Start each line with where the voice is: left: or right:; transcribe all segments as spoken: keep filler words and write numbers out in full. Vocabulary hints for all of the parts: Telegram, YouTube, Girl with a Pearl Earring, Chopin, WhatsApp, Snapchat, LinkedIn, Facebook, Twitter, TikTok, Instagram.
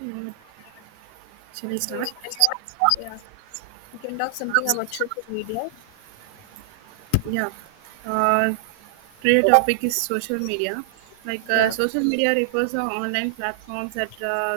right: Uh, Shall I
left: Okay, we
right: start?
left: can talk, yeah, we can talk something about social media.
right: Yeah. Uh, Today topic is social media. Like uh,
left: Yeah.
right: social media refers to online platforms that uh,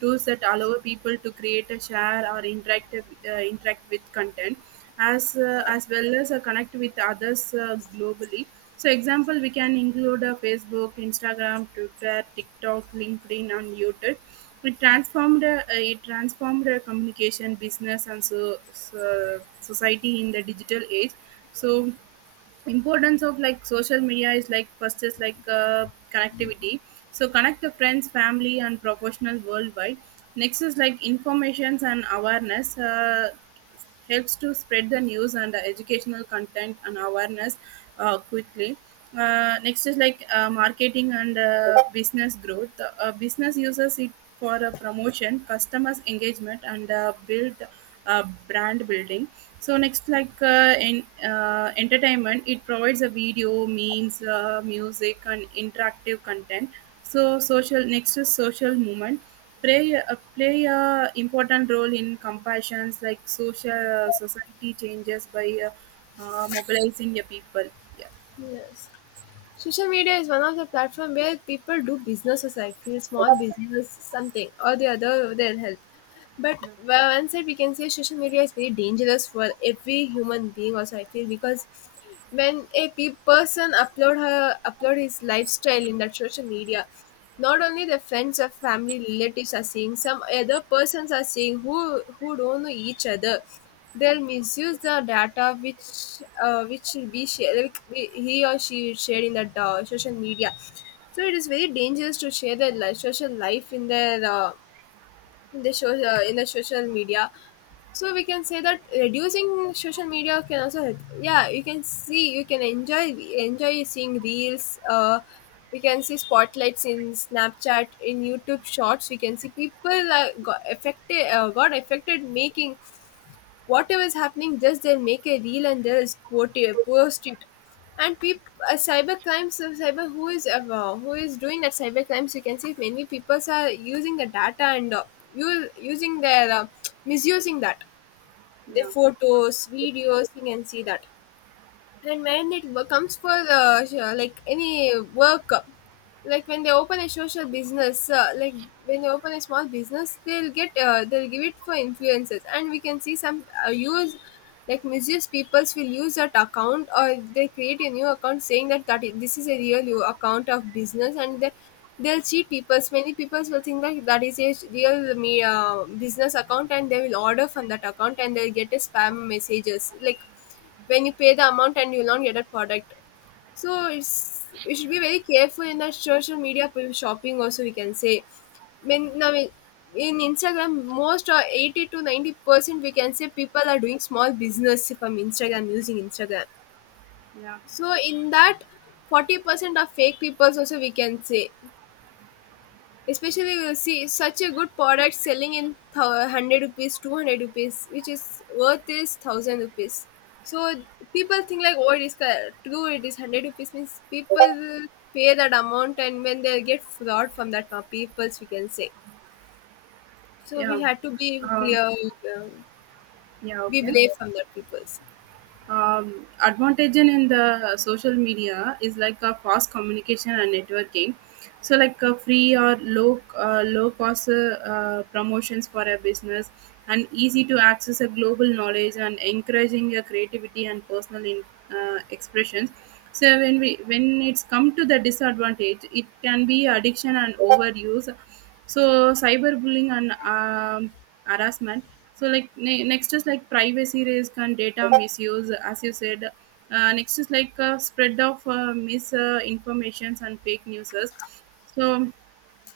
right: tools that allow people to create, a share, or interact uh, interact with content, as uh, as well as uh, connect with others uh, globally. So, example, we can include uh, Facebook, Instagram, Twitter, TikTok, LinkedIn, and YouTube. It transformed uh, it transformed uh, communication, business, and so, so society in the digital age, so importance of like social media is like first is like uh, connectivity, so connect the friends family and professional worldwide. Next is like informations and awareness, uh, helps to spread the news and uh, educational content and awareness uh, quickly. Uh, next is like uh, marketing and uh, business growth. Uh, business uses it for uh, promotion customers engagement and uh, build uh, brand building. So next, like uh, in uh, entertainment, it provides a video, memes, uh, music, and interactive content. So social next is social movement, play uh, play a important role in compassions like social uh, society changes by uh, uh, mobilizing the people. Yeah,
left: Yes. Social media is one of the platform where people do businesses, I feel. Small business, something or the other, they'll help. But
right: yeah,
left: well, one side we can say social media is very dangerous for every human being. Also, I feel, because when a pe- person upload her upload his lifestyle in that social media, not only the friends or family relatives are seeing, some other persons are seeing who who don't know each other. They'll misuse the data which uh, which will be shared, like we- he or she shared in that uh, social media. So it is very dangerous to share their li- social life in their uh, in the social uh, in the social media So we can say that reducing social media can also help. Yeah, you can see, you can enjoy enjoy seeing reels uh We can see spotlights in Snapchat, in YouTube shorts. We can see people uh, got affected uh, got affected making whatever is happening. Just they'll make a reel and they'll post it. Post it. And people, uh, cyber crimes, uh, cyber who is uh, uh, who is doing that cyber crimes. You can see many people are using the data and uh, u- using their uh, misusing that, their
right: yeah,
left: photos, videos. You can see that. And when it wo- comes for uh, sh- uh, like any work, uh, like when they open a social business uh, like when they open a small business, they'll get uh, they'll give it for influencers. And we can see some uh, use like misuse peoples will use that account, or they create a new account saying that, that i- this is a real u- account of business. And they, they'll cheat peoples. Many people will think that that is a real me uh, business account, and they will order from that account and they'll get a spam messages, like when you pay the amount and you'll not get a product. So it's we should be very careful in the social media p- shopping also, we can say. When Now, in in Instagram, most or eighty to ninety percent, we can say, people are doing small business from Instagram using Instagram.
right: yeah,
left: So in that, forty percent of fake people also, we can say. Especially, you will see such a good product selling in thou- one hundred rupees, two hundred rupees, which is worth is one thousand rupees. So people think like, oh, it is ca- true, it is one hundred rupees, means people will pay that amount, and when they get fraud from that uh, peoples, we can say. So we
right: yeah.
left: had to be
right: Uh,
left: clear, um,
right: yeah.
left: be
right: Okay.
left: brave from that peoples.
right: Um, advantage in the social media is like a fast communication and networking, so like a free or low uh, low cost uh, uh, promotions for a business, and easy to access a global knowledge and encouraging your creativity and personal in, uh, expressions. So when we when it's come to the disadvantage it can be addiction and overuse, so cyberbullying and um, harassment. So like ne- next is like privacy risk and data misuse, as you said. Uh, next is like uh, spread of uh, misinformations and fake news. So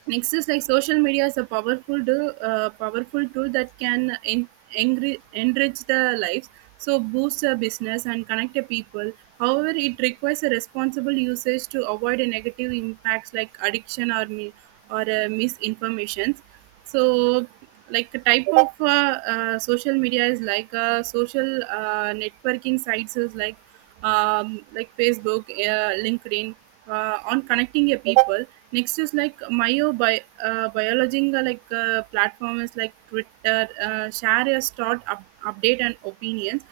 right: next is like social media is a powerful do, uh, powerful tool that can en- engri- enrich the lives, so boost a business and connect the people. However, it requires a responsible usage to avoid a negative impacts like addiction or mi- or uh, misinformations. So, like the type of uh, uh, social media is like uh, social uh, networking sites is like um, like Facebook, uh, LinkedIn, uh, on connecting your people. Next is like myo bi uh, biological like uh, platform is like Twitter, uh, share your thought up, update and opinions.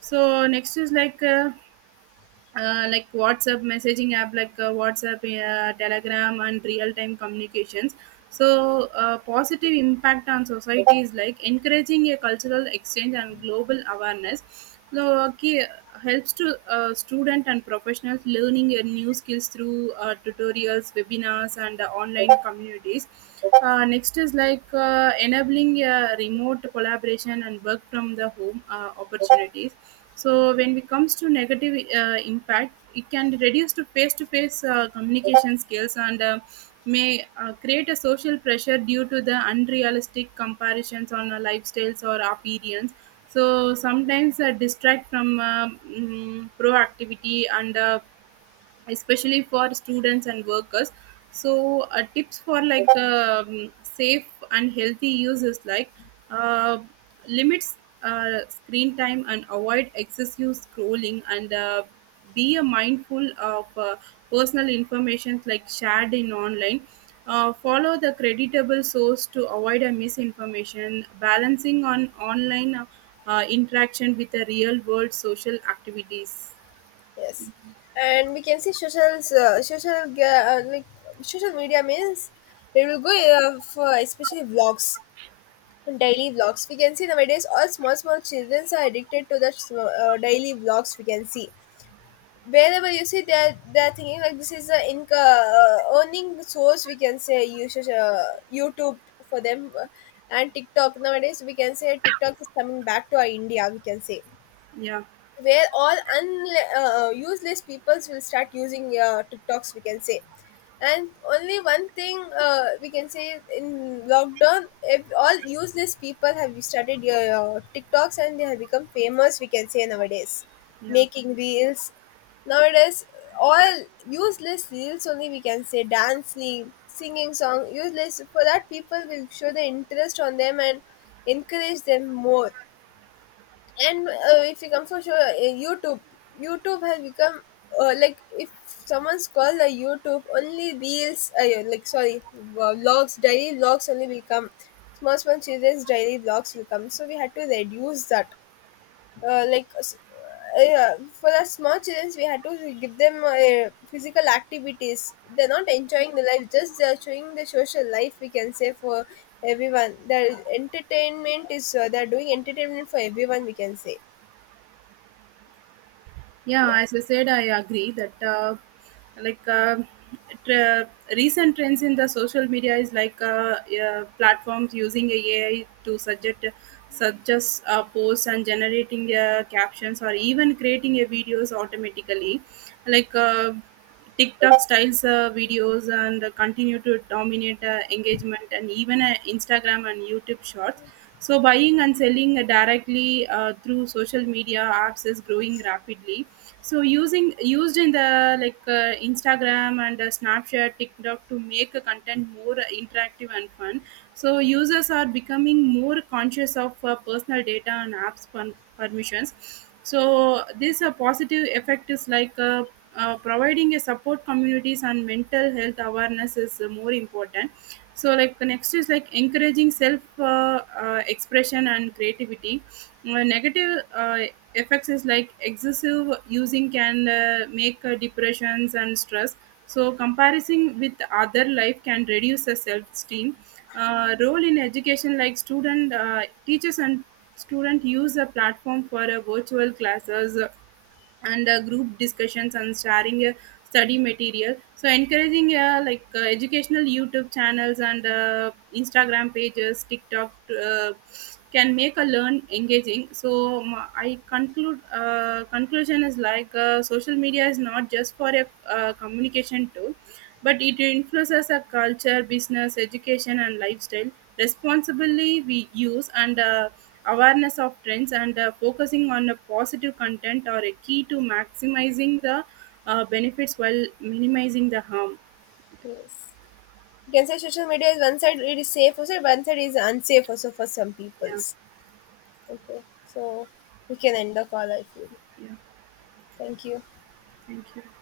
right: So next is like uh, uh, like WhatsApp messaging app, like uh, WhatsApp, uh, Telegram, and real time communications. So, uh, positive impact on society is like encouraging a cultural exchange and global awareness. So, okay, helps to uh, student and professionals learning uh, new skills through uh, tutorials, webinars, and uh, online communities. Uh, next is like uh, enabling uh, remote collaboration and work from the home uh, opportunities. So when it comes to negative uh, impact, it can reduce to face-to-face uh, communication skills and uh, may uh, create a social pressure due to the unrealistic comparisons on uh, lifestyles or appearance. So sometimes uh, distract from uh, mm, proactivity and uh, especially for students and workers. So uh, tips for like um, safe and healthy use is like uh, limits uh, screen time and avoid excessive scrolling, and uh, be a mindful of uh, personal information like shared in online. Uh, follow the creditable source to avoid a misinformation, balancing on online uh, uh, interaction with the real world social activities.
left: Yes. And we can see social, uh, social, ga- uh, like social media means it will go uh, for especially vlogs, daily vlogs. We can see nowadays all small small children are addicted to the sm- uh, daily vlogs. We can see, wherever you see, they're they're thinking like this is a income, uh, earning source, we can say, usage uh, YouTube for them. Uh, and TikTok nowadays, we can say, TikTok is coming back to our India, we can say,
right: Yeah,
left: where all unle- uh, useless peoples will start using uh, TikToks, we can say. And only one thing, uh, we can say, is in lockdown, if all useless people have started uh, TikToks and they have become famous, we can say nowadays,
right: yeah,
left: making reels. Nowadays, all useless reels only, we can say, dancing, singing song, useless. For that, people will show the interest on them and encourage them more. And uh, if you come for sure uh, youtube youtube has become uh, like if someone's called a YouTube, only reels, uh, yeah, like sorry, uh, vlogs, daily vlogs only will come. Small small children's daily vlogs will come. So we had to reduce that. uh, like s- uh, yeah, for the small children we had to give them uh, physical activities. They're not enjoying the life. Just they're showing the social life, we can say, for everyone. Their entertainment is uh, they're doing entertainment for everyone, we can say. Yeah.
right: yeah, as I said, I agree that uh, like uh, tra- recent trends in the social media is like uh, uh, platforms using AI to suggest suggest uh, posts and generating uh, captions or even creating a videos automatically, like uh, TikTok styles uh, videos, and continue to dominate uh, engagement and even uh, Instagram and YouTube shorts. So buying and selling directly uh, through social media apps is growing rapidly. So using used in the like uh, Instagram and uh, Snapchat, TikTok to make a content more uh, interactive and fun. So users are becoming more conscious of uh, personal data and apps per- permissions. So this uh, positive effect is like uh, uh, providing a support communities and mental health awareness is uh, more important. So like the next is like encouraging self uh, uh, expression and creativity. Uh, negative uh, effects is like excessive using can uh, make uh, depressions and stress. So comparison with other life can reduce the self-esteem. Uh, role in education, like student uh, teachers and student use a platform for uh, virtual classes and uh, group discussions and sharing uh, study material. So encouraging uh, like uh, educational YouTube channels and uh, Instagram pages, TikTok uh, can make a learn engaging. So um, I conclude uh, conclusion is like uh, social media is not just for a uh, communication tool, but it influences our culture business education and lifestyle. Responsibly we use, and uh, awareness of trends and uh, focusing on a positive content are a key to maximizing the uh, benefits while minimizing the harm.
left: Yes. You can say social media is one side it is safe also, one side is unsafe also for some
right: Yeah,
left: peoples. Okay. So we can end the call, I feel.
right: yeah.
left: Thank you.
right: Thank you.